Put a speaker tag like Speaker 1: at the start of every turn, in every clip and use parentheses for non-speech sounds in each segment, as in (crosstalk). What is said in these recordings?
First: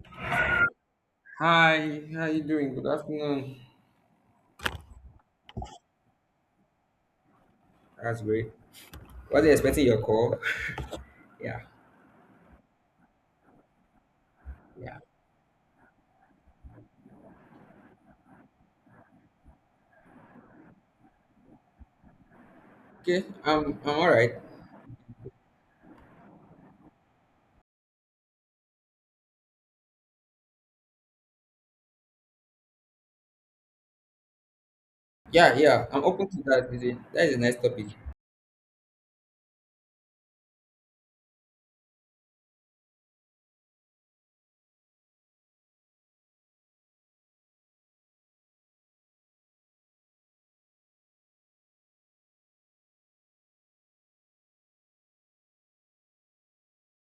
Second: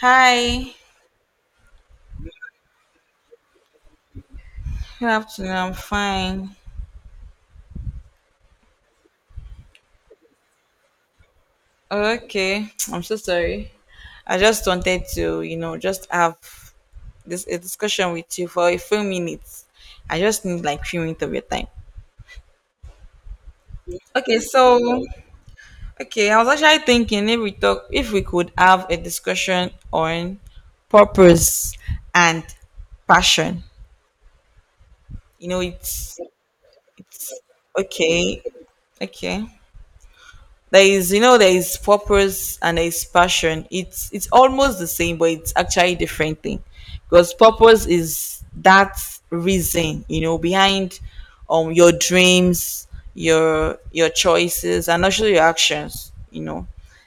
Speaker 1: Hi,
Speaker 2: Hi, how you doing? Good afternoon.
Speaker 1: good afternoon. I'm fine.
Speaker 2: That's great. Wasn't expecting your call. (laughs) Yeah,
Speaker 1: Oh, okay, (tsk) I'm so sorry. I just
Speaker 2: yeah.
Speaker 1: wanted to, just have this a discussion with you for a few minutes. I just need like few minutes of your time.
Speaker 2: Okay, I'm all right.
Speaker 1: Okay, so okay, I was actually thinking if we talk, if we could have a discussion on purpose and passion. You
Speaker 2: Yeah,
Speaker 1: know,
Speaker 2: yeah. I'm open to that. Is it? That
Speaker 1: it's
Speaker 2: is a nice topic.
Speaker 1: okay, okay. There is, there is purpose and there is passion. It's almost the same, but it's actually different thing, because purpose is that reason, behind your dreams, your choices, and also your actions.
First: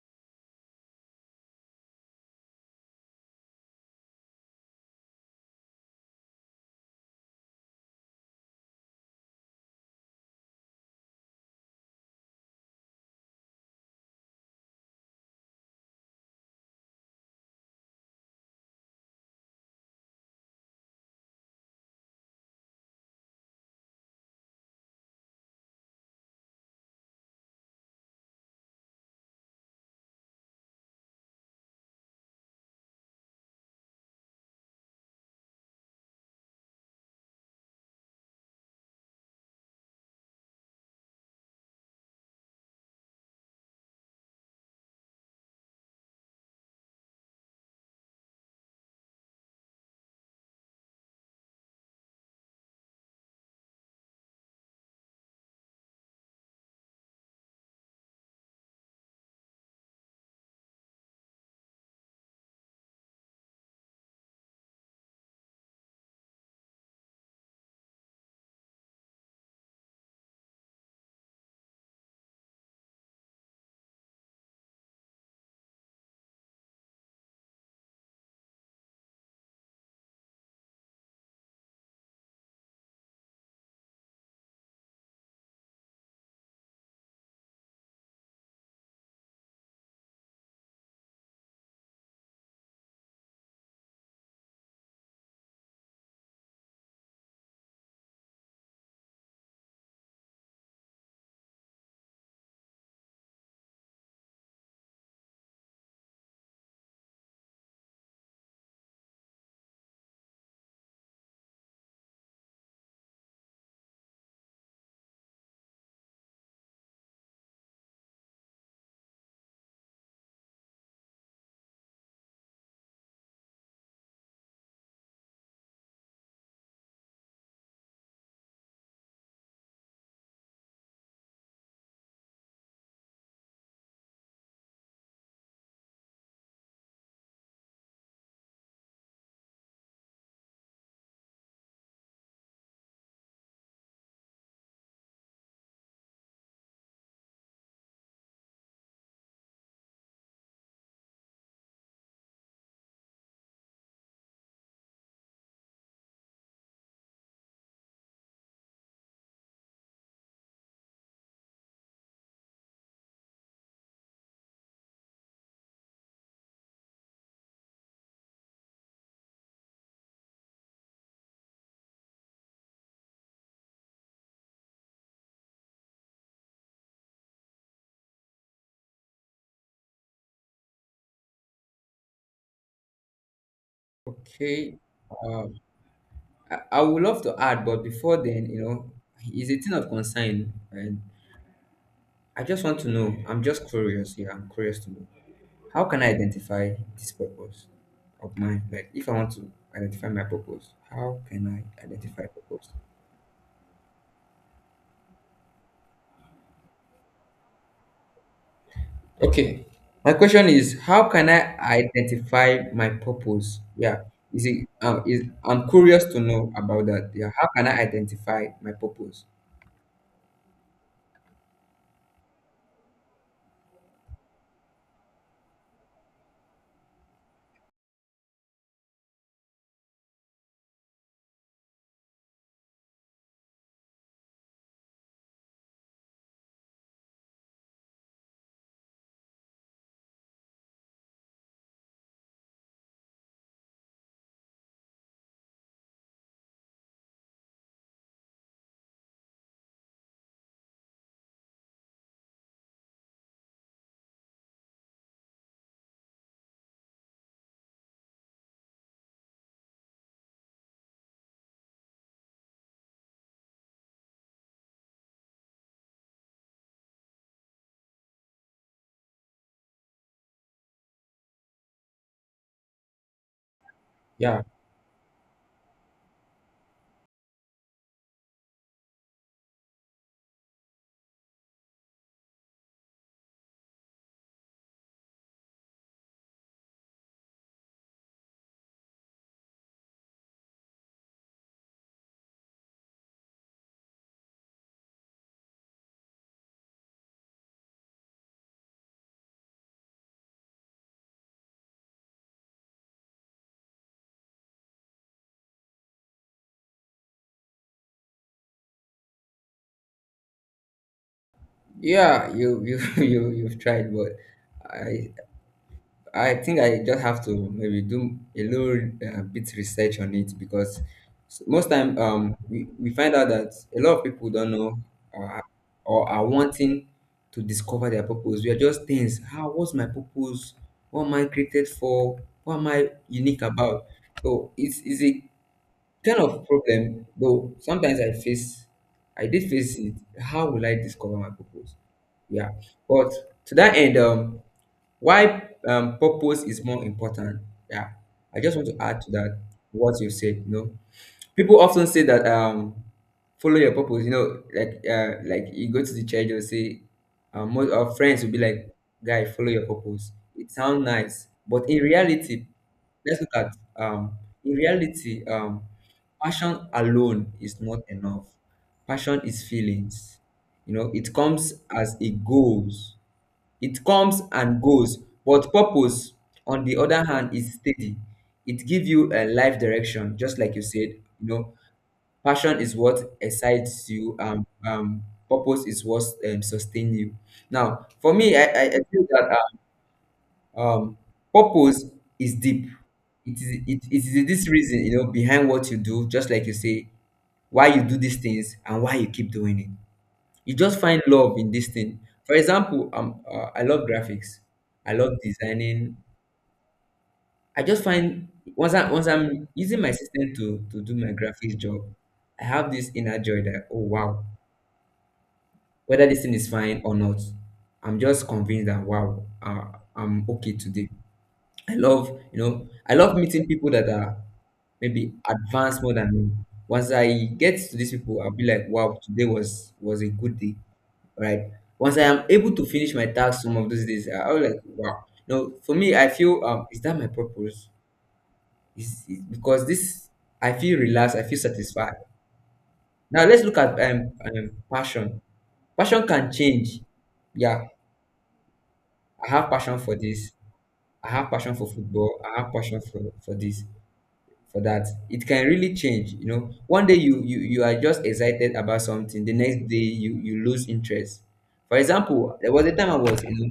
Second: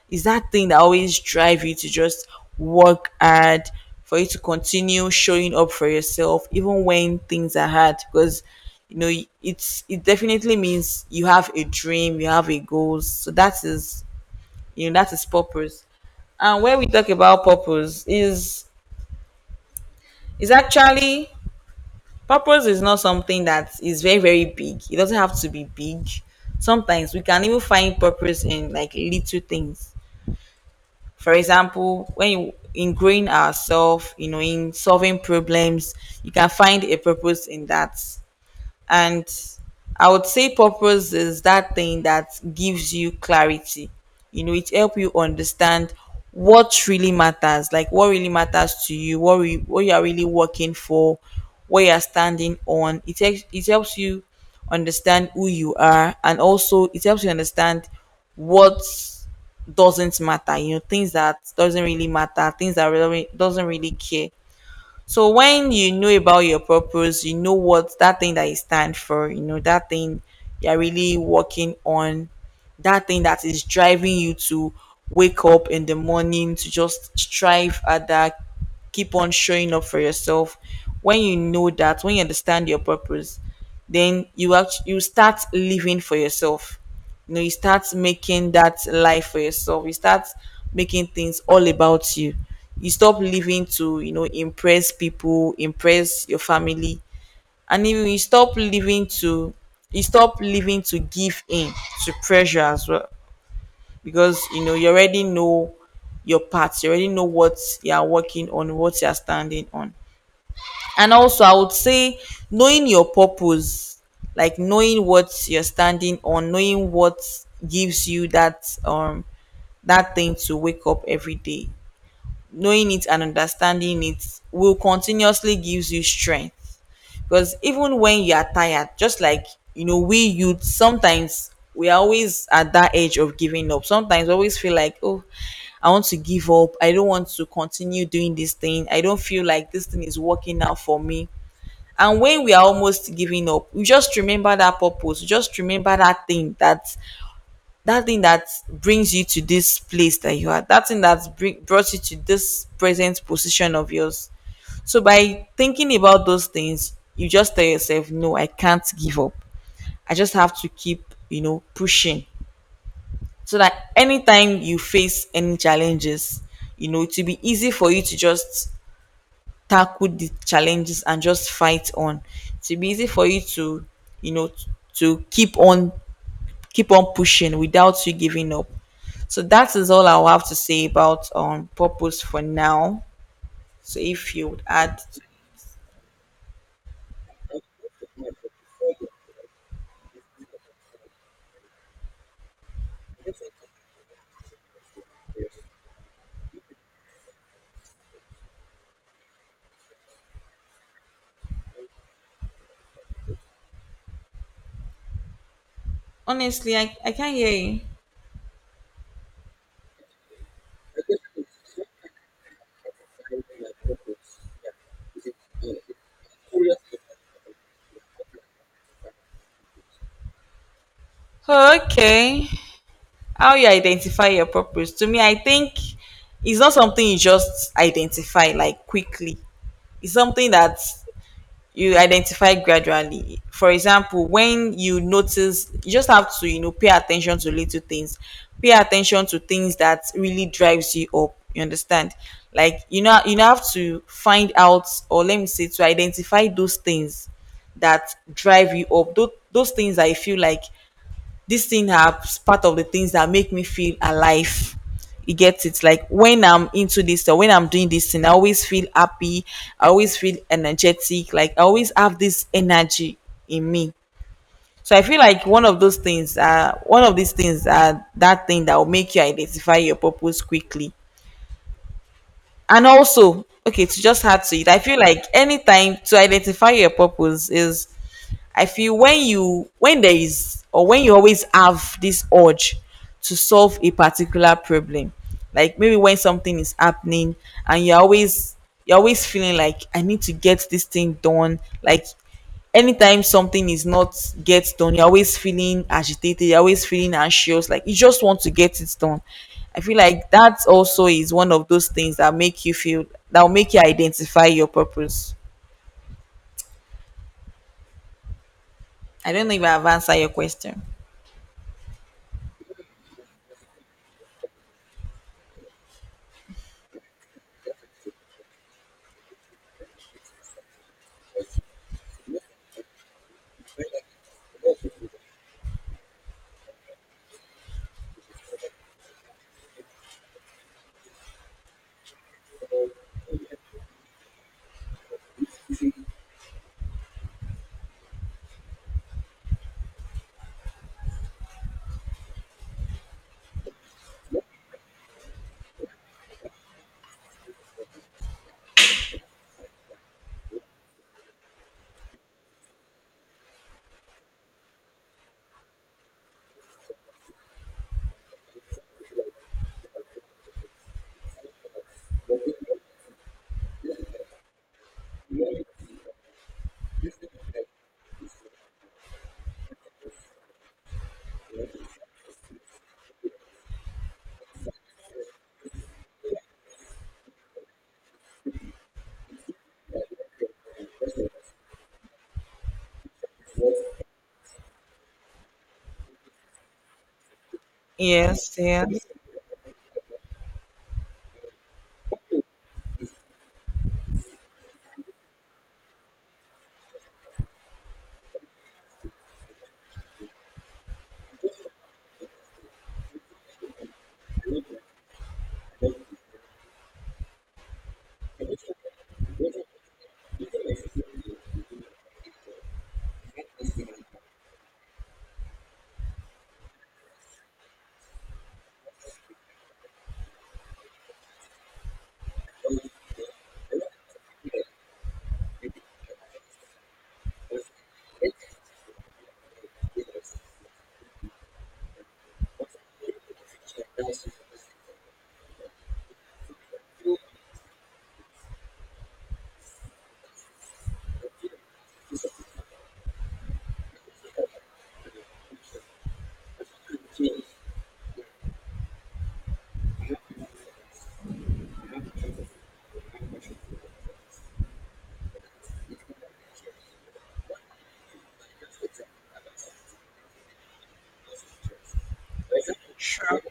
Speaker 1: Is that thing that always drive you to just work hard for you to continue showing up for yourself even when things are hard, because you know it's it definitely means you have a dream, you have a goal. So that is, that is purpose. And when we talk about purpose, is actually purpose is not something that is very very big. It doesn't have to be big. Sometimes we can even find purpose in like little things. For example, when you in growing ourselves, in solving problems, you can find a purpose in that. And I would say purpose is that thing that gives you clarity. You know, it helps you understand what really matters, like what really matters to you, what you are really working for, what you are standing on. It takes it helps you understand who you are, and also it helps you understand what doesn't matter. You know, things that doesn't really matter, things that really doesn't really care. So when you know about your purpose, you know what that thing that you stand for, you know, that thing you're really working on, that thing that is driving you to wake up in the morning to just strive at that, keep on showing up for yourself. When you know that, when you understand your purpose, then you act, you start living for yourself. You know, you start making that life for yourself, you start making things all about you. You stop living to, impress people, impress your family. And if we stop living to you stop living to give in to pressure as well, because you know, you already know your path, you already know what you are working on, what you are standing on. And also I would say, knowing your purpose, like knowing what you're standing on, knowing what gives you that that thing to wake up every day, knowing it and understanding it will continuously gives you strength. Because even when you are tired, just like, you know, we youth sometimes we are always at that age of giving up. Sometimes we always feel like, oh, I want to give up. I don't want to continue doing this thing. I don't feel like this thing is working out for me. And when we are almost giving up, you just remember that purpose. You just remember that thing that thing that brings you to this place that you are. That thing that's brought you to this present position of yours. So by thinking about those things, you just tell yourself, no, I can't give up. I just have to keep, you know, pushing. So that anytime you face any challenges, you know, it will be easy for you to just tackle the challenges and just fight on. It will be easy for you to, you know, to keep on pushing without you giving up. So that is all I'll have to say about purpose for now. So if you would
Speaker 2: Okay.
Speaker 1: add,
Speaker 2: Um, I would love to add, but before then, you know, it's a thing of concern, and I just want to know. I'm just curious. Yeah, I'm curious to know. How can I identify this purpose of mine? Like, if I want to identify my purpose, how can I identify purpose?
Speaker 1: honestly I can't hear you.
Speaker 2: Okay. My question is, how can I identify my purpose? Yeah. Is it is I'm curious to know about that. Yeah. How can I identify my purpose?
Speaker 1: Okay. How you identify your purpose? To me, I think it's not something you just identify like quickly. It's something that you identify gradually. For example, when you notice, you just have to, you know, pay attention to little things. Pay attention to things that really drives you up. You understand? Like you know, you have to find out, or let me say, to identify those things that drive you up. Those things I feel like this thing has part of the things that make me feel alive. You get it, like when I'm into this or when I'm doing this thing, I always feel happy, I always feel energetic, like I always have this energy in me. So I feel like one of those things, one of these things, that thing that will make you identify your purpose quickly. And also, okay, to just
Speaker 2: Yeah.
Speaker 1: add to it, I feel like anytime to identify your purpose is, I feel when you when there is or when you always have this urge to solve a particular problem, like maybe when something is happening and you're always feeling like I need to get this thing done, like anytime something is not gets done, you're always feeling agitated, you're always feeling anxious, like you just want to get it done. I feel like that also is one of those things that make you feel that will make you identify your purpose. I don't know if I have answered your question.
Speaker 2: Yeah, you (laughs) you've tried, but I I think I just have to maybe do a little bit research on it because most time we find out that a lot of people don't know uh, or are wanting to discover their purpose. We are just things. How what's my purpose? What am I created for? What am I unique about? So it's is it kind of problem though? Sometimes I face, I did face it. How will I discover my purpose? Yeah. But to that end, why purpose is more important? Yeah, I just want to add to that what you said. You know, people often say that, follow your purpose, you know, like you go to the church, you'll say, most our friends will be like, guy, follow your purpose. It sounds nice, but in reality, let's look at, um in reality, passion alone is not enough. Passion is feelings. You know, it comes as it goes. It comes and goes. But purpose, on the other hand, is steady. It gives you a life direction, just like you said. You know, passion is what excites you. Purpose is what sustains you. Now, for me, I,
Speaker 1: Yes,
Speaker 2: I, I
Speaker 1: yes.
Speaker 2: feel that um purpose is deep. It is this reason, you know, behind what you do, just like you say, why you do these things and why you keep doing it. You just find love in this thing. For example, I love graphics, I love designing. I just find, once I'm using my system to do my graphics job, I have this inner joy that, oh wow, whether this thing is fine or not, I'm just convinced that, wow, I'm okay today. I love, you know, I love meeting people that are maybe advanced more than me. Once I get to these people, I'll be like, wow, today was a good day, right? Once I am able to finish my task some of those days, I'll be like, wow. No, for me, I feel, is that my purpose? Is because I feel relaxed, I feel satisfied. Now let's look at passion. Passion can change. Yeah, I have passion for this. I have passion for football. I have passion for this, for that. It can really change, you know. One day you are just excited about something, the next day you lose interest. For example, there was a time I was, you
Speaker 1: Sure.
Speaker 2: know,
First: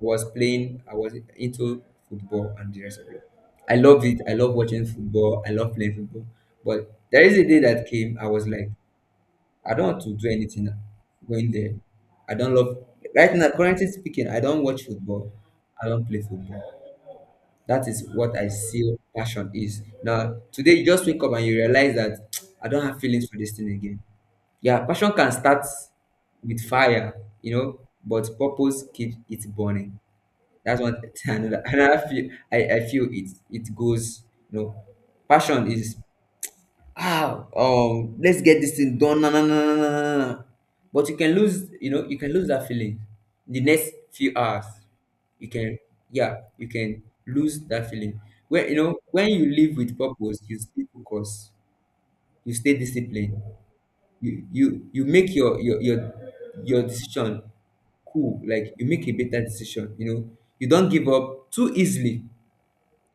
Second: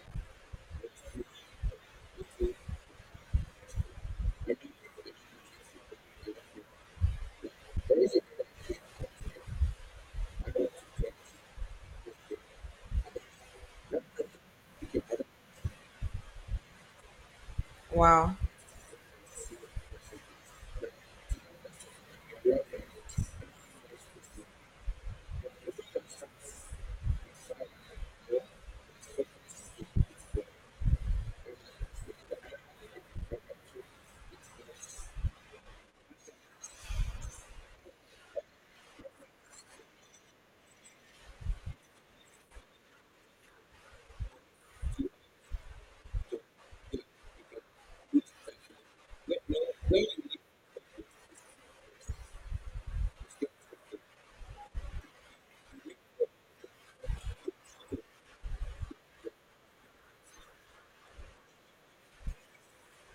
Speaker 2: was playing, I was into football and the rest of it. I love it, I love watching football, I love playing football. But there is a day that came, I was like, I don't want to do anything going there. I don't love, right now currently speaking, I don't watch football, I don't play football. That is what
Speaker 1: Wow.
Speaker 2: I feel passion is. Now, today you just wake up and you realize that, (tsk) I don't have feelings for this thing again. Yeah, passion can start with fire, you know, but purpose keeps it burning. That's one (laughs) another feel I feel it it goes, you know. Passion is, let's get this thing done. No, no, no, no, no, no! na." But you can lose, you know, you can lose that feeling the next few hours. You can, yeah, you can lose that feeling. When you know, when you live with purpose, you stay focused, you stay disciplined. You you make your your decision cool, like you make a better decision, you know. You don't give up too easily,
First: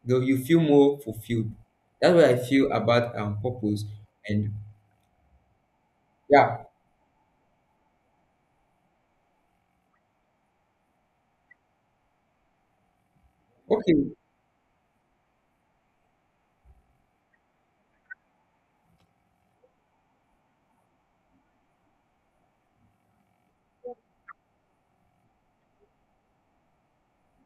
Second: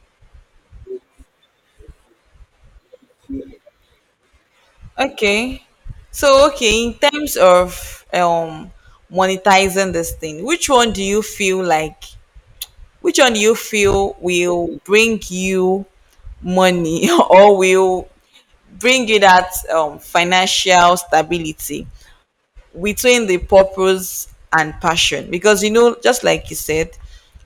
Speaker 2: though you feel more fulfilled. That's what I feel about purpose. And
Speaker 1: Okay. So
Speaker 2: yeah.
Speaker 1: okay, in terms of monetizing this thing, which one do you feel like, which one do you
Speaker 2: Okay,
Speaker 1: feel will bring you money (laughs) or will bring you that financial stability between the purpose and passion? Because you know, just like you said,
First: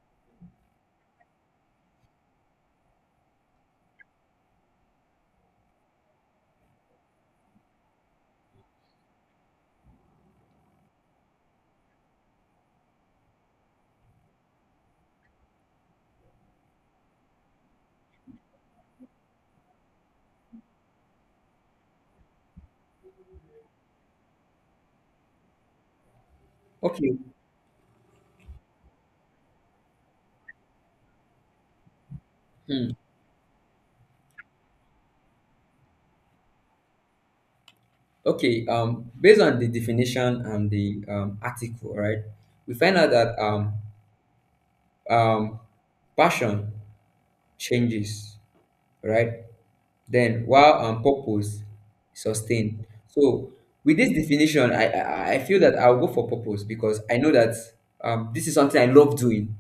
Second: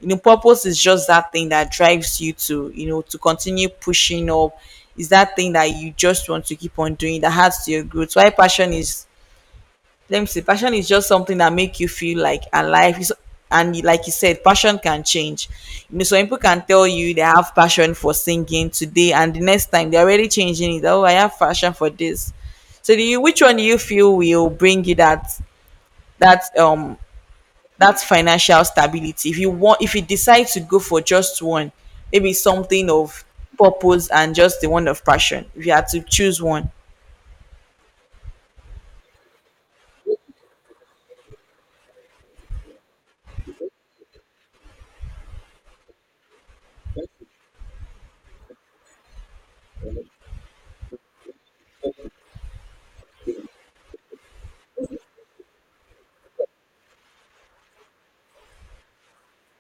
Speaker 1: you know, purpose is just that thing that drives you to, you know, to continue pushing up. Is that thing that you just want to keep on doing that adds to your growth? Why passion is let me see passion is just something that make you feel like alive. Like you said, passion can change, you know. Some people can tell you they have passion for singing today and the next time they're already changing it, oh, I have passion for this. So do you which one do you feel will bring you that um
Speaker 2: okay,
Speaker 1: that financial stability, if you want, if you decide to go for just one, maybe something
Speaker 2: hmm,
Speaker 1: of purpose and just the one of passion, if you had to choose one.
Speaker 2: okay. Based on the definition and the article, right, we find out that um, passion changes, right? Then while purpose is sustained. So with this definition, I feel that I'll go for purpose because I know that, this is something I love doing.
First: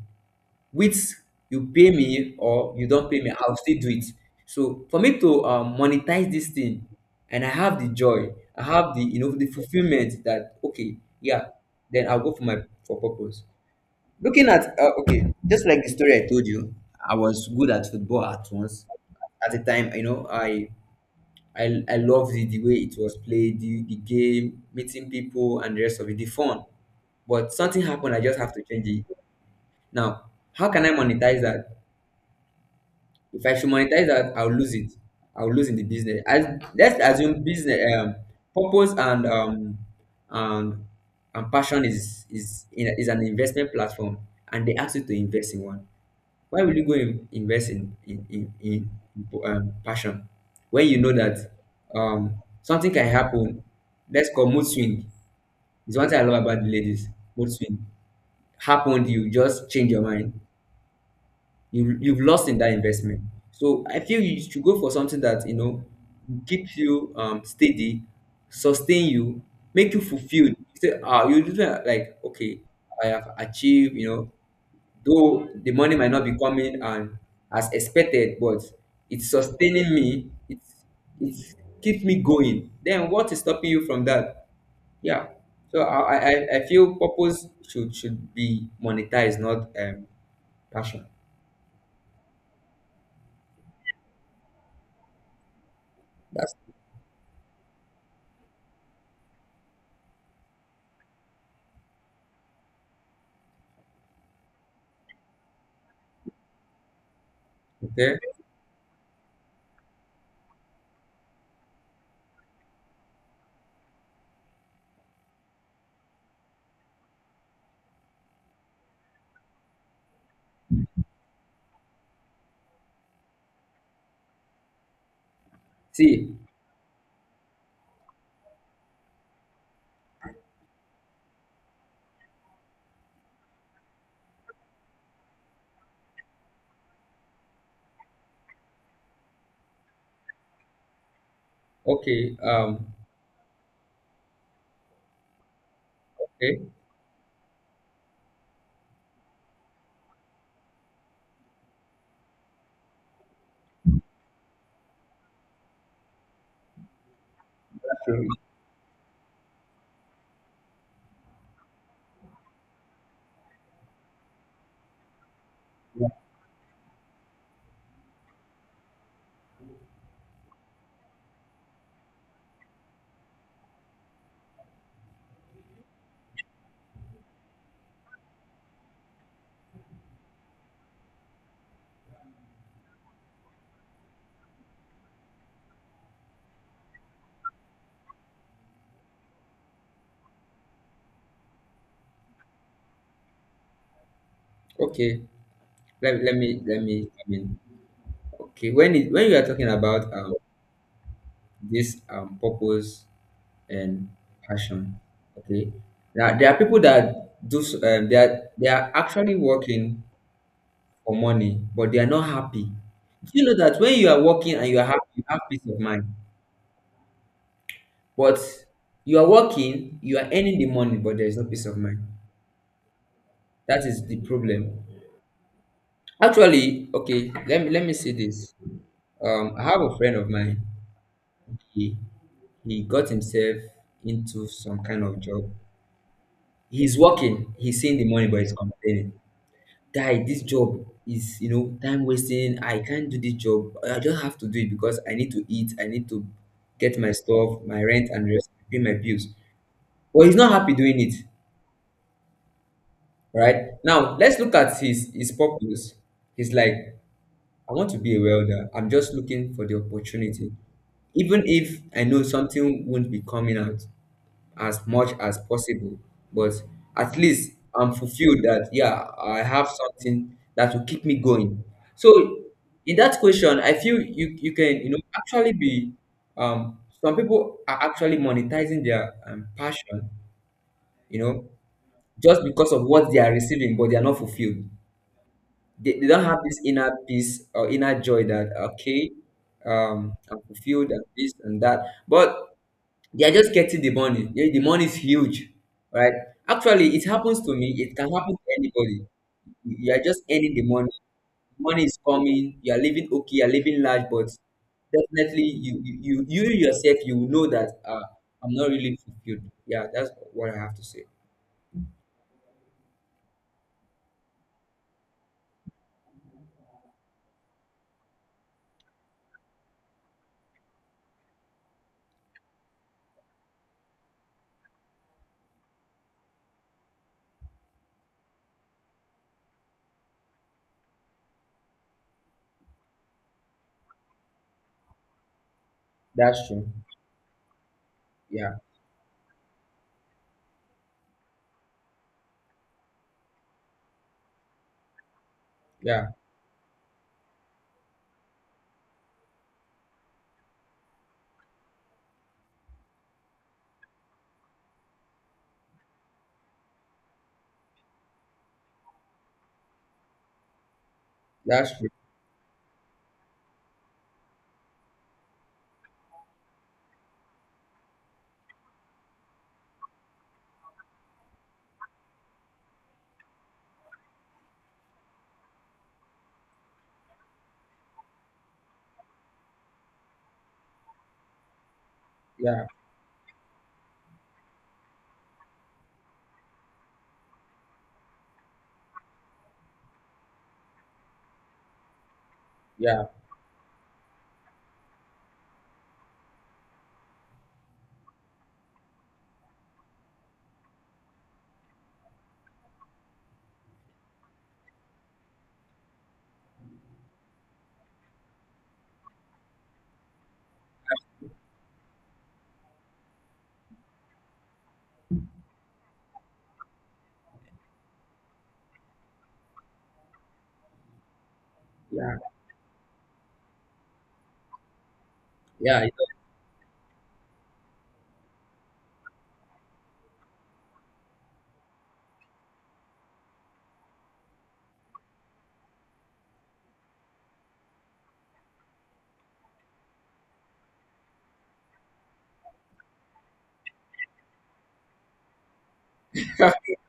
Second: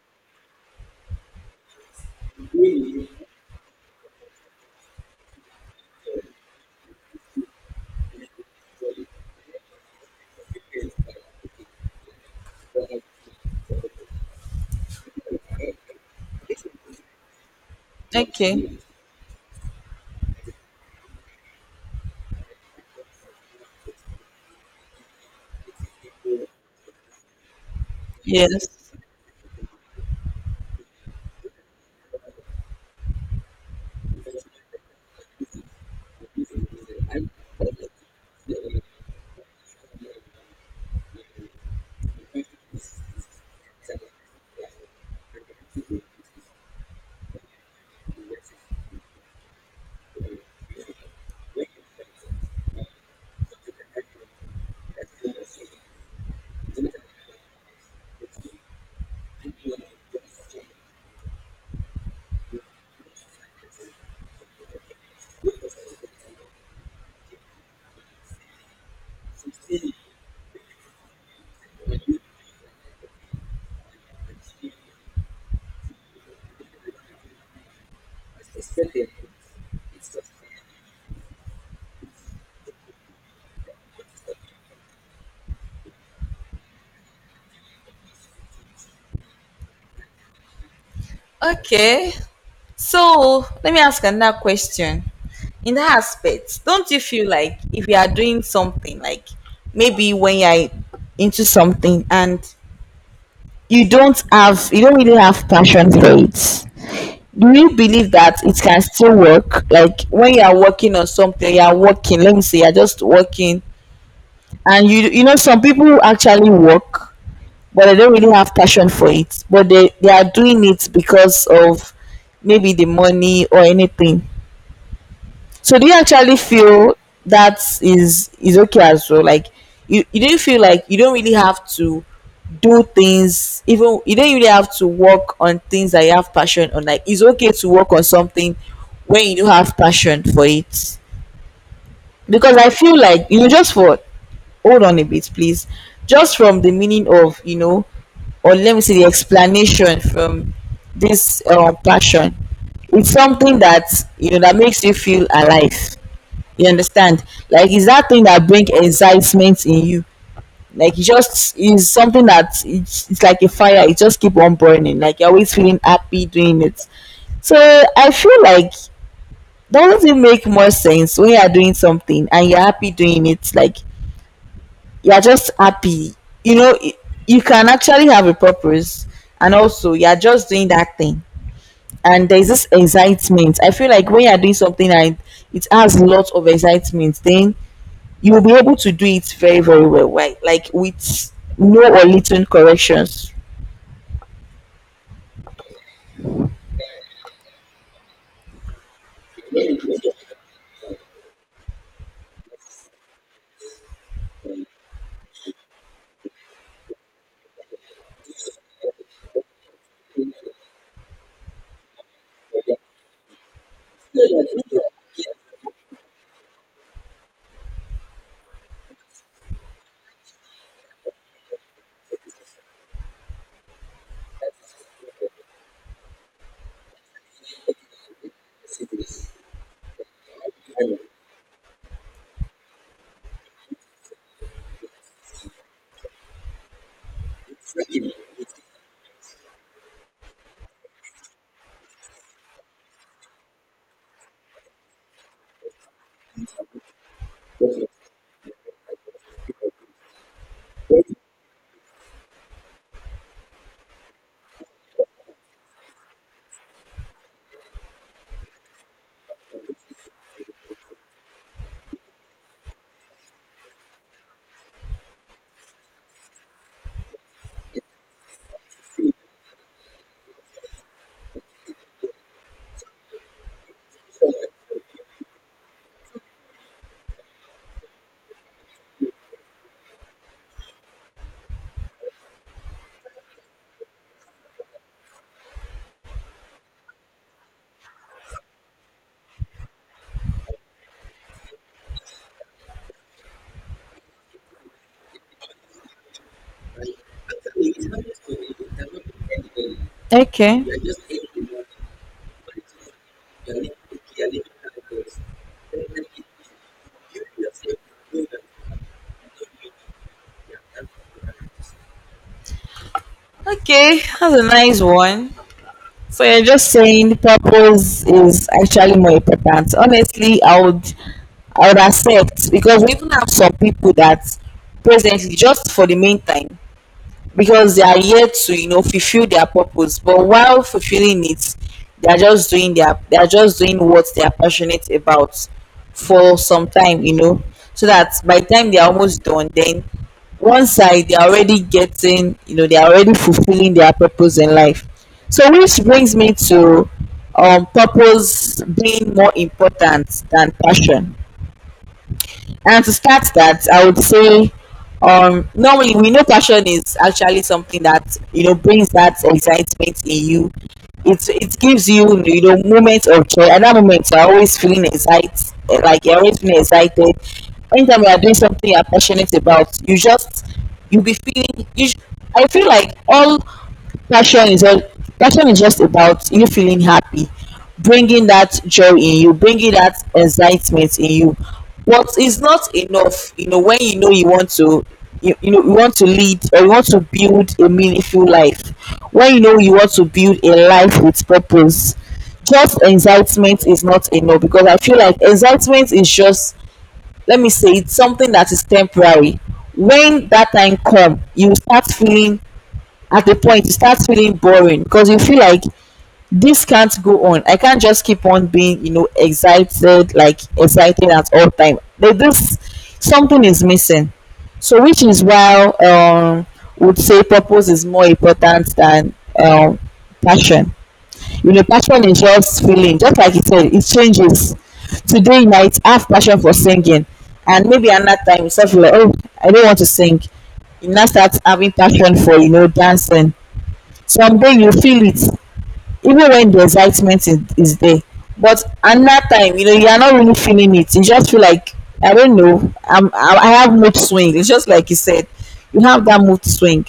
Speaker 2: With, you pay me or you don't pay me, I'll still do it. So for me to monetize this thing and I have the joy, I have the, you know, the fulfillment that, okay, yeah, then I'll go for my, for purpose. Looking at, okay, just like the story I told you, I was good at football at
Speaker 1: Okay,
Speaker 2: once. At the time, you know, I loved the way it was played, the game, meeting people and the rest of it, the fun. But something happened, I just have to
Speaker 1: yes,
Speaker 2: change it. Now, how can I monetize that? If I should monetize that, I'll lose it. I'll lose in the business. As, let's assume business, purpose and and passion is an investment platform, and they ask you to invest in one. Why will you go in, invest in passion when you know that, um something can happen? Let's call mood swing. It's one thing I love about the ladies. Mood swing happened, you just change your mind, you've lost in that investment. So I feel you should go for something that, you know, keeps you steady, sustain you, make you fulfilled. You say, ah, you do like, okay, I have achieved. You know, though the money might not be coming and as expected, but it's sustaining me. It's keeps me going. Then what is stopping you from that? Yeah. So I feel purpose should be monetized, not passion.
Speaker 1: okay. So let me ask another question. In that
Speaker 2: That's
Speaker 1: aspect, don't you feel like if you are doing something, like maybe when you're into something and you don't have, you don't really have passion for it, do you believe
Speaker 2: okay.
Speaker 1: that it can still work? Like when you are working on something, you are working, let me say, you're just working, and you know, some people actually work, but they don't really have passion for it, but they are doing it because of maybe the money or anything. So do you
Speaker 2: See,
Speaker 1: actually feel that is okay as well? Like you do feel like you don't really have to do things even you don't really have to work on things that you have passion on. Like it's okay to work on something when you do have passion for it.
Speaker 2: okay,
Speaker 1: Because I feel like you know just for hold on a bit please. Just
Speaker 2: okay,
Speaker 1: from the meaning of, you know, or let me say the explanation from this passion. It's something that, you know, that makes you feel alive, you understand? Like it's that thing that bring excitement in you. Like it just is something that it's like a fire. It just keep on burning. Like you're always feeling happy doing it. So I feel like doesn't it make more sense when you are doing something and you're happy doing it? Like you're just happy. You know, y- you can actually have a purpose, and also you're just doing that thing. And there's this excitement. I feel like when you're doing something and it has lots of excitement, then you will be able to do it very, very well, right? Like with no or little corrections.
Speaker 2: okay. Let me I mean, okay. When you are talking about this purpose and passion, okay. Now there are people that do they are actually working for money, but they are not happy. Do you know that when you are working and you are happy, you have peace of mind. But you are working, you are earning the money, but there is no peace of mind. That is the problem. Actually, okay. Let me say this. I have a friend of mine. He he got himself into some kind of job. He's working. He's seeing the money, but he's complaining. Guy, this job is, you know, time wasting. I can't do this job. I just have to do it because I need to eat. I need to get my stuff, my rent, and rest, pay my bills. But he's not happy doing it. Right now, let's look at his purpose. He's like, I want to be a welder. I'm just looking for the opportunity, even if I know something won't be coming out, as much as possible. But at least I'm fulfilled that, yeah, I have something that will keep me going. So in that question, I feel you can, you know, actually be um some people are actually monetizing their passion, you know, just because of what they are receiving, but they are not fulfilled. They don't have this inner peace or inner joy that, okay, I'm fulfilled and this and that. But they are just getting the money. The money is huge, right? Actually, it happens to me. It can happen to anybody. You are just earning the
Speaker 1: Okay.
Speaker 2: money. Money is coming. You are living okay. You are living large, but definitely yourself you will know that, I'm not really fulfilled. Yeah, that's what I have to say.
Speaker 1: Okay. That's a nice one. So you're just saying purpose is actually more important. Honestly, I would accept, because we even have some people that presently just for the meantime because they are here to, you know, fulfill their purpose, but while fulfilling it, they are just doing what they are passionate about for
Speaker 2: That's true.
Speaker 1: some time, you know. So that by the
Speaker 2: Yeah,
Speaker 1: time they are almost done, then one side they are already getting, you know, they are already fulfilling their purpose in life. So which
Speaker 2: yeah,
Speaker 1: brings me to purpose being more important than passion. And to start that, I would say, normally we know passion is actually something that, you know, brings that excitement in you. It
Speaker 2: that's
Speaker 1: gives
Speaker 2: true.
Speaker 1: you, you know, moments of joy. At that moment, you're always feeling excited, like you're always feeling excited. Anytime you are doing something you're passionate about, you just you'll be feeling. You, sh- I feel like all passion is just about you feeling happy, bringing that joy in you, bringing that excitement in you. But it's
Speaker 2: Yeah,
Speaker 1: not enough, you know, when you know you want to, you want to lead or you want to build a meaningful life. When you know you want to build a life with purpose, just
Speaker 2: yeah,
Speaker 1: excitement is not enough because I feel like excitement is just, let me say, it's something that is temporary. When that time come, you start feeling. At a point it starts feeling boring because you feel like this can't go on. I can't just keep on being, you know, excited, like excited at all time. There- This Something is missing. So which is why would say purpose is more important than um passion. You know, passion
Speaker 2: yeah,
Speaker 1: is just feeling, just like you said, it changes. Today you might
Speaker 2: yeah,
Speaker 1: have passion for singing, and maybe another time you start feel like, oh, I don't want to sing. You now start having passion for, you know, dancing. Someday you feel it, even when the excitement is there, but another time you know you are not really feeling it. You just feel like, I don't know, I have mood swing. It's just like you said, you have that mood
Speaker 2: (laughs)
Speaker 1: swing.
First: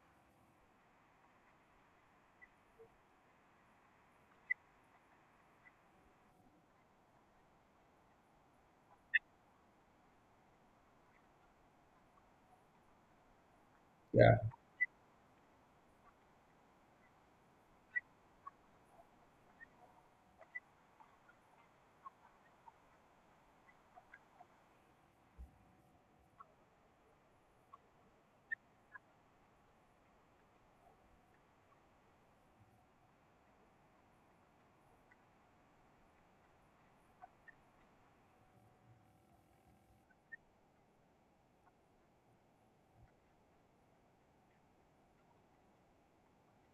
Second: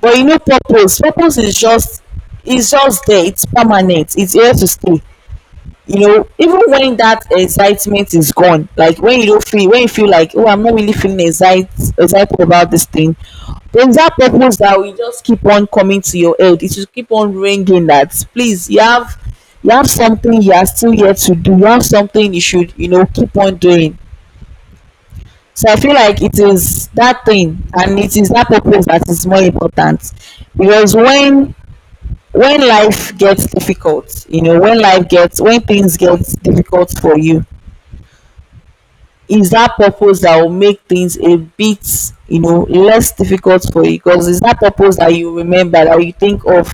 Speaker 1: But you know, purpose is just, it's just there. It's permanent. It's here to stay. You know, even when that excitement is gone, like when you don't feel, when you feel like, oh, I'm not really feeling excited, excited about this thing, there's that
Speaker 2: yeah.
Speaker 1: purpose that we just keep on coming to your aid. It will keep on ringing that, please, you have something you are still yet to do. You have something you should, you know, keep on doing. So I feel like it is that thing, and it is that purpose that is more important, because when life gets difficult, you know, when life gets, when things get difficult for you, is that purpose that will make things a bit, you know, less difficult for you, because it's that purpose that you remember, that you think of,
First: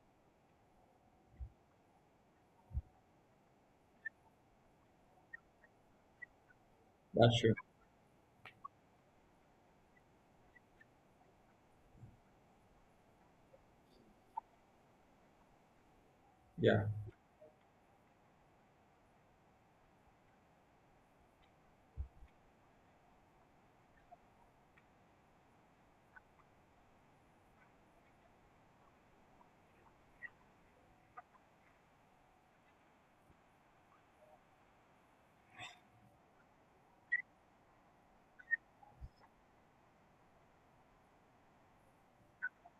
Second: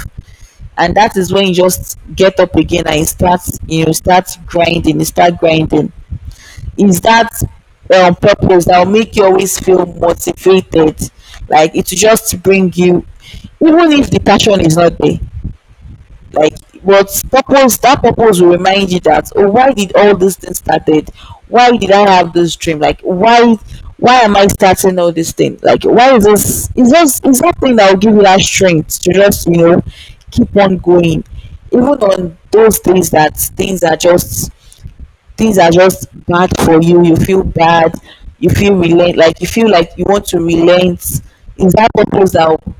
Speaker 1: and that is when you just get up again and you start, you know, start grinding you start grinding Is that
Speaker 2: That's true.
Speaker 1: purpose that will make you always feel motivated, like it will just bring you, even if the passion is not there, like,
Speaker 2: Yeah,
Speaker 1: but purpose that purpose will remind you that, oh, why did all these things started, why did I have this dream, like why am I starting all this thing, like why is this, is just is that thing that will give you that strength to just, you know, keep on going. Even on those things that things are just, things are just bad for you, you feel bad, you feel relent, like you feel like you want to relent, is that purpose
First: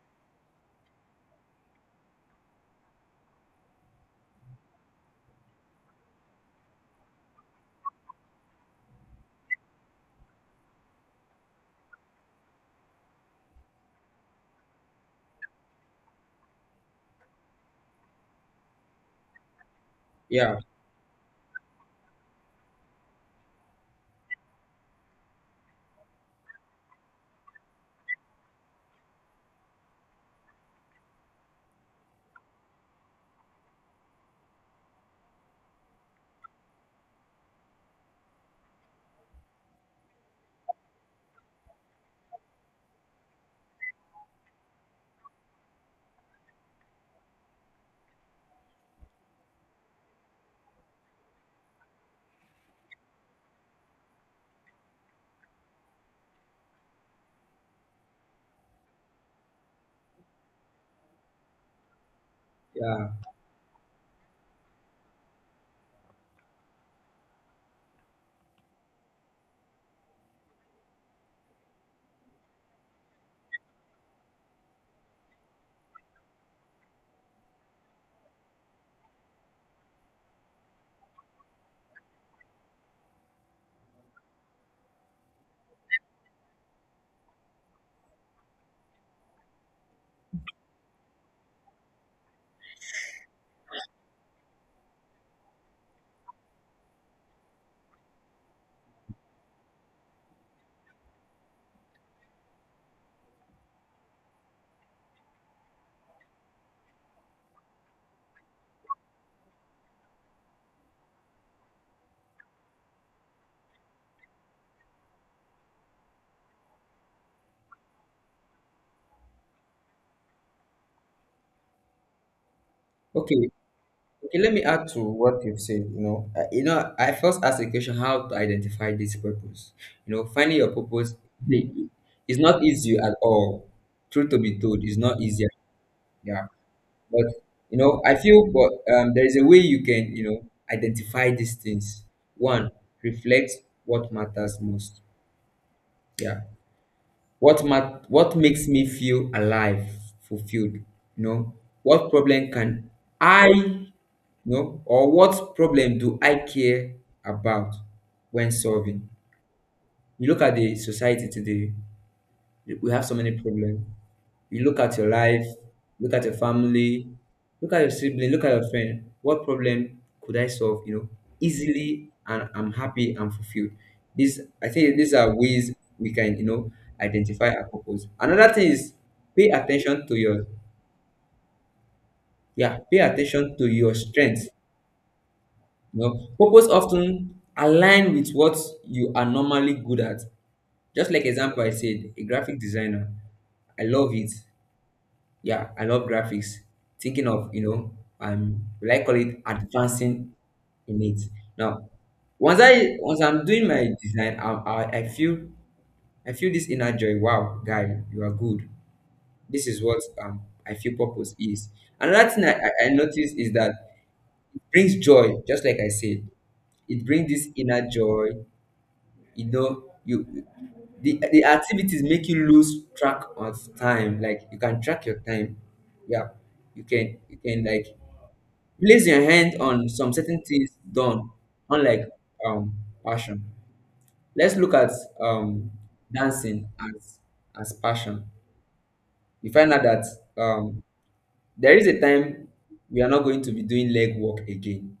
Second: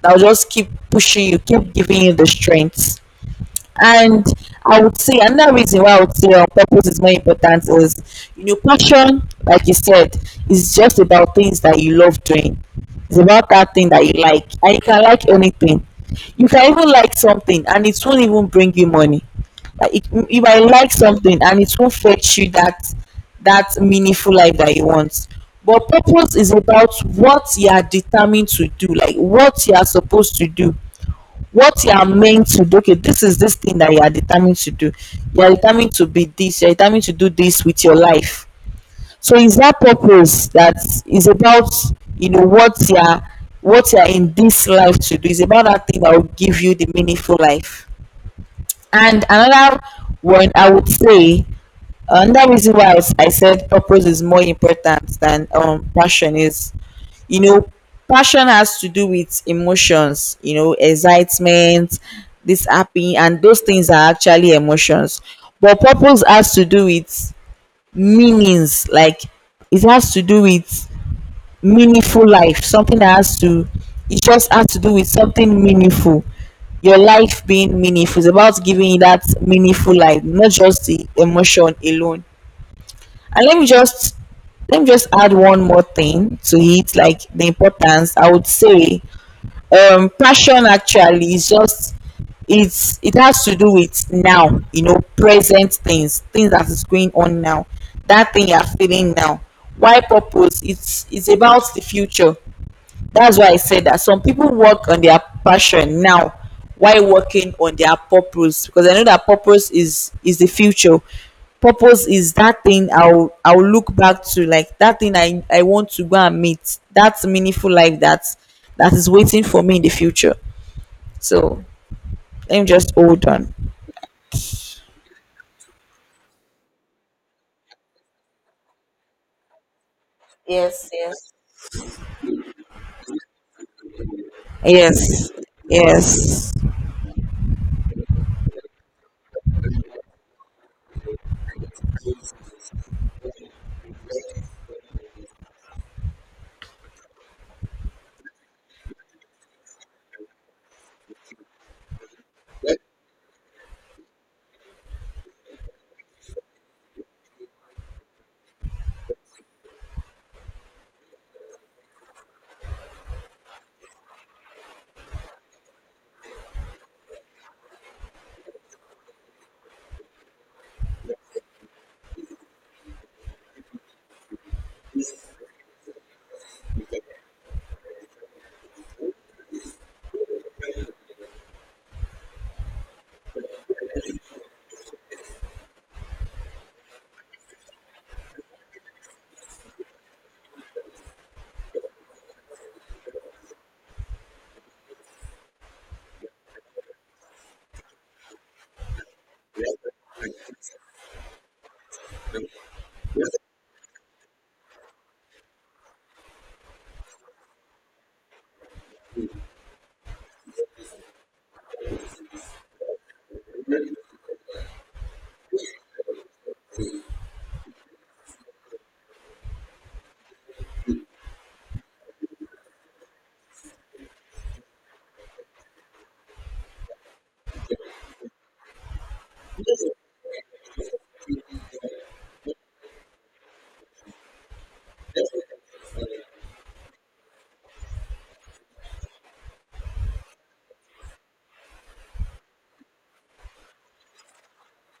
Speaker 1: that will just keep pushing you, keep giving you the strength. And I would say another reason why I would say purpose is more important is, you know, passion, like you said, is just about things that you love doing. It's about that thing that you like. And you can like anything. You can even like something and it won't even bring you money. Like it, you
Speaker 2: yeah,
Speaker 1: might like something and it won't fetch you that that meaningful life that you want. But purpose is about what you are determined to do, like what you are supposed to do, what you are meant to do. Okay, this is this thing that you are determined to do, you are determined to be this, you are determined to do this with your life. So it's that purpose that is about, you know, what you are, what you are in this life to do, is about that thing that will give you the meaningful life. And another one I would say, another reason why I said purpose is more important than passion is, you know, passion has to do with emotions, you know, excitement, this
Speaker 2: yeah.
Speaker 1: happy, and those things are actually emotions. But purpose has to do with meanings, like it has to do with meaningful life, something that has to, it just has to do with something meaningful. Your life being meaningful is about giving you that meaningful life, not just the emotion alone. And let me just, let me just add one more thing to it, like the importance. I would say, passion actually is just, it has to do with now, you know, present things, things that is going on now, that thing you are feeling now. Why purpose? It's about the future. That's why I said that some people work on their passion now while working on their purpose, because I know that purpose is the future. Purpose is that thing I'll look back to, like that thing I want to go and meet. That's meaningful life that that is waiting for me in the future. So let me just hold
Speaker 2: Okay.
Speaker 1: on.
Speaker 2: Okay, let me add to what you've said. You know, I first asked the question how to identify this purpose. You know, finding your
Speaker 1: Yes,
Speaker 2: purpose
Speaker 1: yes.
Speaker 2: i- is not easy at all. Truth to be told, is not
Speaker 1: Yes.
Speaker 2: easy. Yeah,
Speaker 1: Yes.
Speaker 2: but you know, I feel, but there is a way you can, you know, identify these things. One, reflect what matters most. Yeah, what makes me feel alive, fulfilled. You know, what problem can I or what problem do I care about when solving? You look at the society today, we have so many problems. You look at your life, look at your family, look at your sibling, look at your friend. What problem could I solve? You know, easily, and I'm happy and fulfilled. This I think, these are ways we can, you know, identify our purpose. Another thing is pay attention to your, yeah, pay attention to your strengths. You know, purpose often align with what you are normally good at. Just like example, I said, a graphic designer, I love it. Yeah, I love graphics. Thinking of, you know, will I call it advancing in it. Now, once I'm doing my design, I feel this inner joy. Wow, guy, you are good. This is what I feel purpose is. Another thing I noticed is that it brings joy, just like I said. It brings this inner joy, you know you the activities make you lose track of time, like you can track your time. Yeah, you can like place your hand on some certain things done, unlike um passion. Let's look at um dancing as passion. You find out that um there is a time we are not going to be doing leg work again.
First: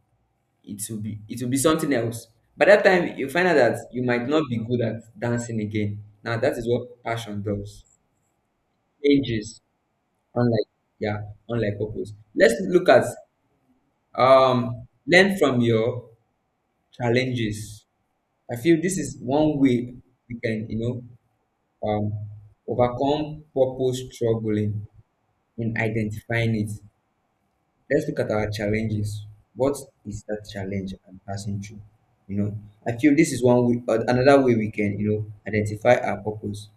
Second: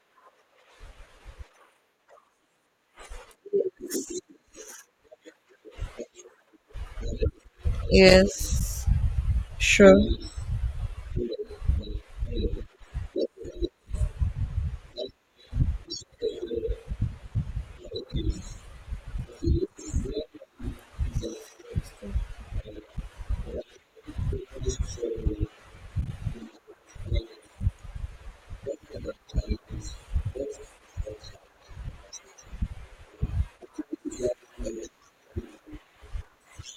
Speaker 2: It will be it will be something else. By that time, you find out that you might not be good at dancing again. Now that is what passion does.
Speaker 1: Yes.
Speaker 2: Changes,
Speaker 1: Sure.
Speaker 2: unlike, yeah, unlike purpose. Let's look at learn from your challenges. I feel this is one way we can, you know, overcome purpose struggling in identifying it. Let's look at our challenges. What is that challenge I'm passing through? You know, I feel this is one way, another way we can, you know, identify our purpose.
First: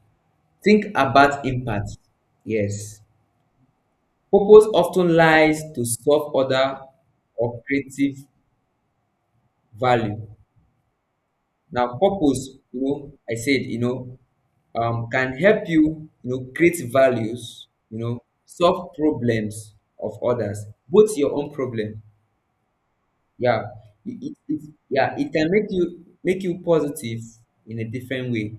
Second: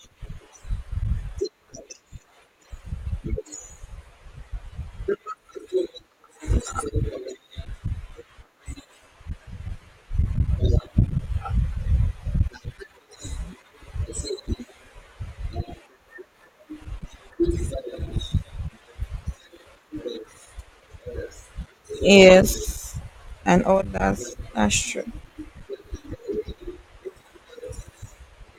Speaker 2: Think about impact. Yes, purpose often lies to solve other or creative value. Now, purpose, you know, I said, you know, can help you, you know, create values, you know, solve problems of others, both your own problem.
Speaker 1: Yes.
Speaker 2: Yeah,
Speaker 1: And all that.
Speaker 2: it, it, it,
Speaker 1: That's true.
Speaker 2: yeah, it can make you positive in a different way.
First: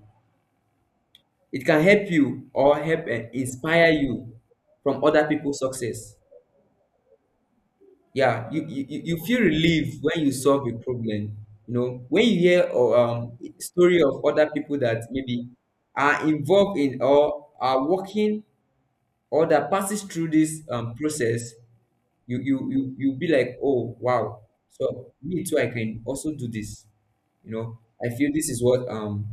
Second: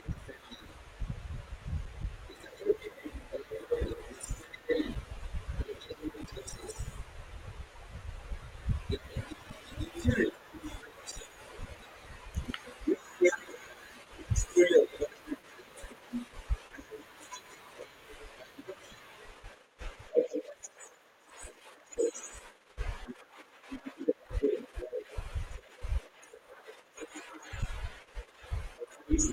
Speaker 2: It can help you or help and inspire you from other people's success. Yeah, you feel relief when you solve a problem. You know, when you hear or story of other people that maybe are involved in or are working or that passes through this process, you'll be like, oh wow. So me too, I can also do this. You know, I feel this is what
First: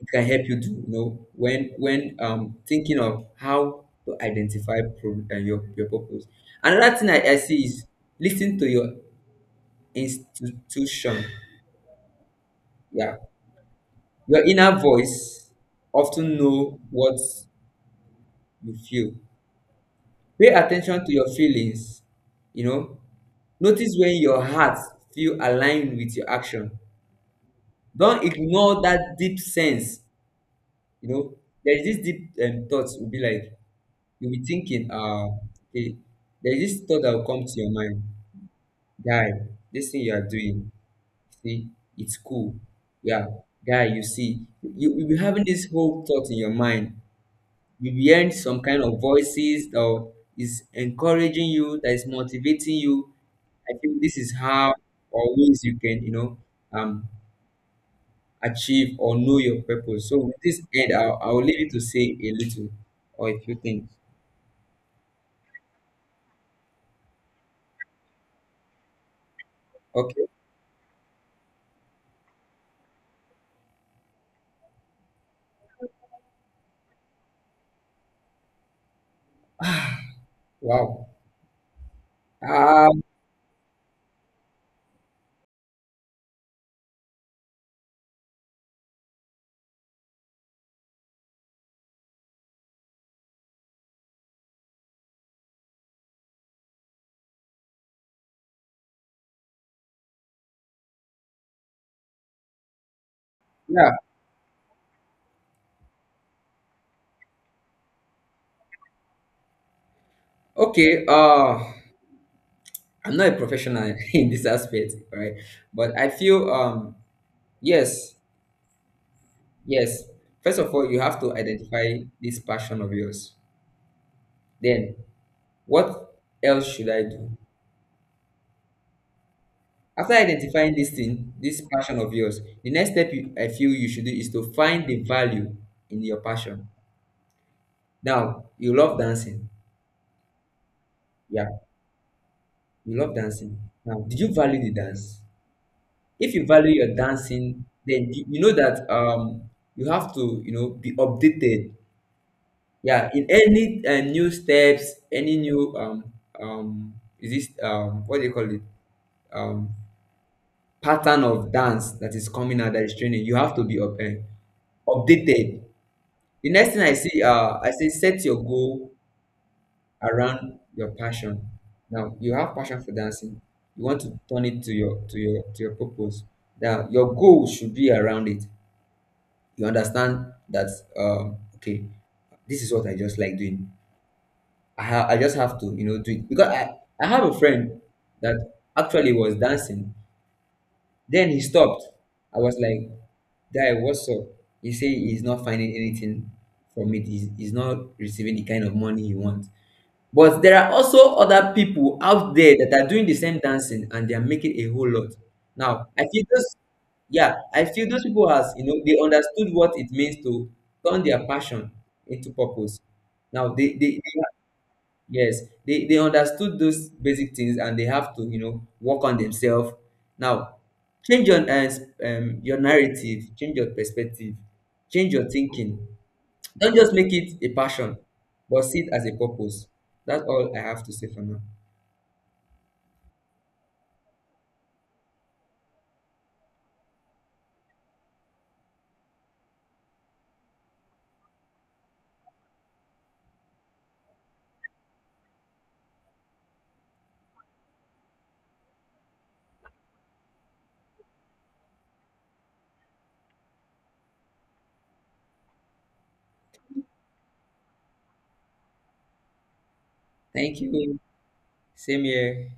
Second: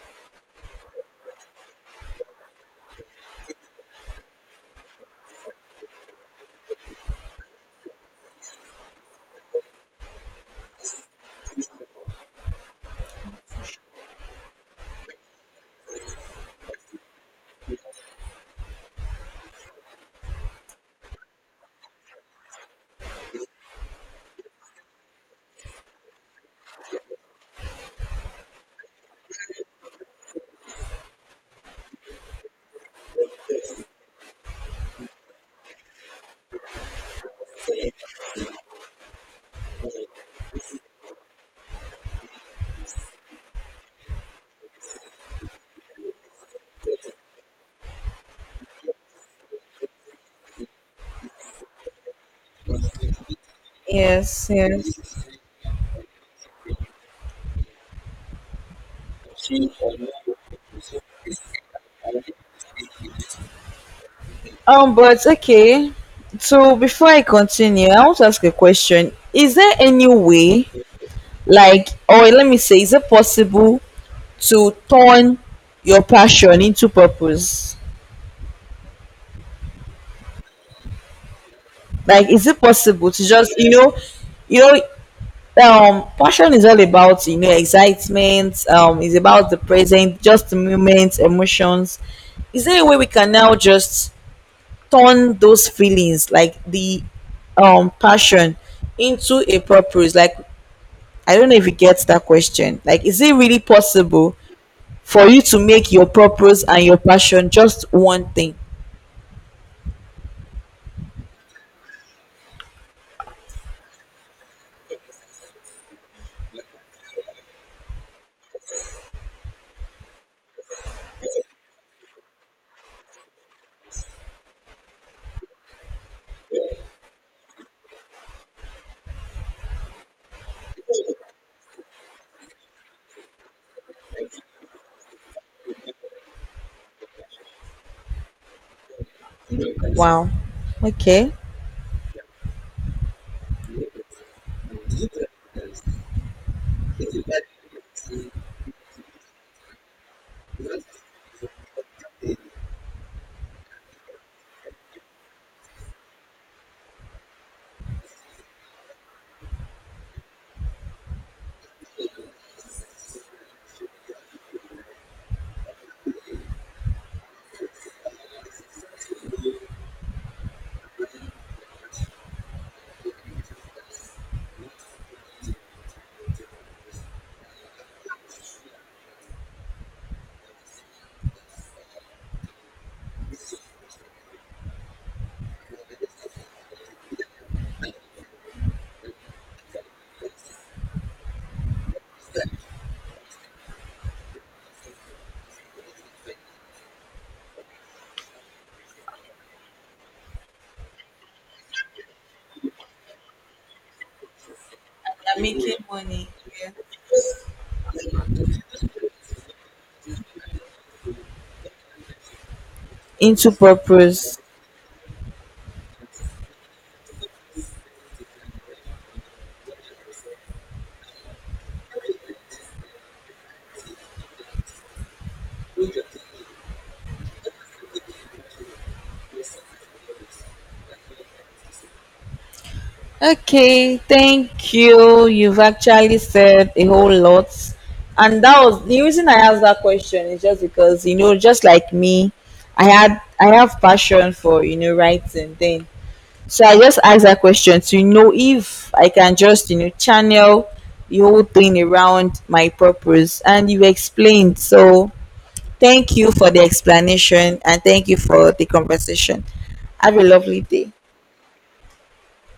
Speaker 2: it can help you do. You know, when thinking of how to identify your purpose. Another thing I see is listen to your institution. Yeah, your inner voice often know what you feel. Pay attention to your feelings. You know, notice when your heart feel aligned with your action. Don't ignore that deep sense. You know, there's this deep thoughts will be like you'll be thinking, okay, there's this thought that will come to your mind, guy. This thing you are doing, see, it's cool. Yeah, guy, you see, you will be having this whole thought in your mind. You'll be hearing some kind of voices that is encouraging you, that is motivating you. I think this is
Speaker 1: Yes.
Speaker 2: how
Speaker 1: Yes.
Speaker 2: or ways you can, you know, um, achieve, or know your purpose. So, with this end, I'll leave you to say a little or a few things.
Speaker 1: But okay. So before I continue, I want to ask a question. Is there any
Speaker 2: Okay.
Speaker 1: way, like, or let me say, is it possible to turn your passion into purpose?
Speaker 2: Wow.
Speaker 1: Like, is it
Speaker 2: Um,
Speaker 1: possible to just, you know, passion is all about, you know, excitement. Is about the present, just the moment, emotions. Is there a way we can now just turn those feelings like the passion into a purpose, like I don't know if you get that question, like is it really
Speaker 2: yeah.
Speaker 1: possible for you to make your purpose and your passion just one thing.
Speaker 2: Okay. I'm not a professional (laughs) in this aspect, right? But I feel, yes, yes. First of all, you have to identify this passion of yours. Then, what else should I do? After identifying this thing, this passion of yours, the next step you, I feel you should do is to find the value in your passion. Now, you love dancing.
Speaker 1: Wow. Okay.
Speaker 2: Yeah, you love dancing. Now, did you value the dance? If you value your dancing, then you know that you have to, you know, be updated. Yeah, in any new steps, any new um is this what do you call it, um pattern of dance that is coming out that is training, you have to be updated. The next thing I see, I say set your goal around your passion. Now you have passion for dancing. You want to turn it to your to your to your purpose. Now your goal should be around it. You understand that okay, this is what I just like doing. I just have to, you know, do it, because I have a friend that actually was dancing. Then he stopped. I was like, guy, what's up? He said he's not finding anything from it. He's not receiving the kind of money he wants. But there are also other people out there that are doing the same dancing and they are making a whole lot.
Speaker 1: I'm making
Speaker 2: Now, I feel
Speaker 1: money.
Speaker 2: those,
Speaker 1: Yeah.
Speaker 2: yeah, I feel those people, as you know, they understood what it means to turn their passion into purpose.
Speaker 1: Into
Speaker 2: Now, they
Speaker 1: purpose.
Speaker 2: yes, they understood those basic things and they have to, you know, work on themselves. Now, change your narrative, change your perspective, change your thinking. Don't just make it a passion, but see it as a purpose. That's all I have to say for now.
Speaker 1: Okay, thank you. You've actually said a whole lot. And that was the reason I asked that question is just because, you know, just like me, I have passion for, you know, writing then. So I just asked that question to know if I can just, you know, channel the whole thing around my purpose. And you explained. So thank you for the explanation and thank you for the conversation. Have a
Speaker 2: Thank
Speaker 1: lovely day.
Speaker 2: you. Same here.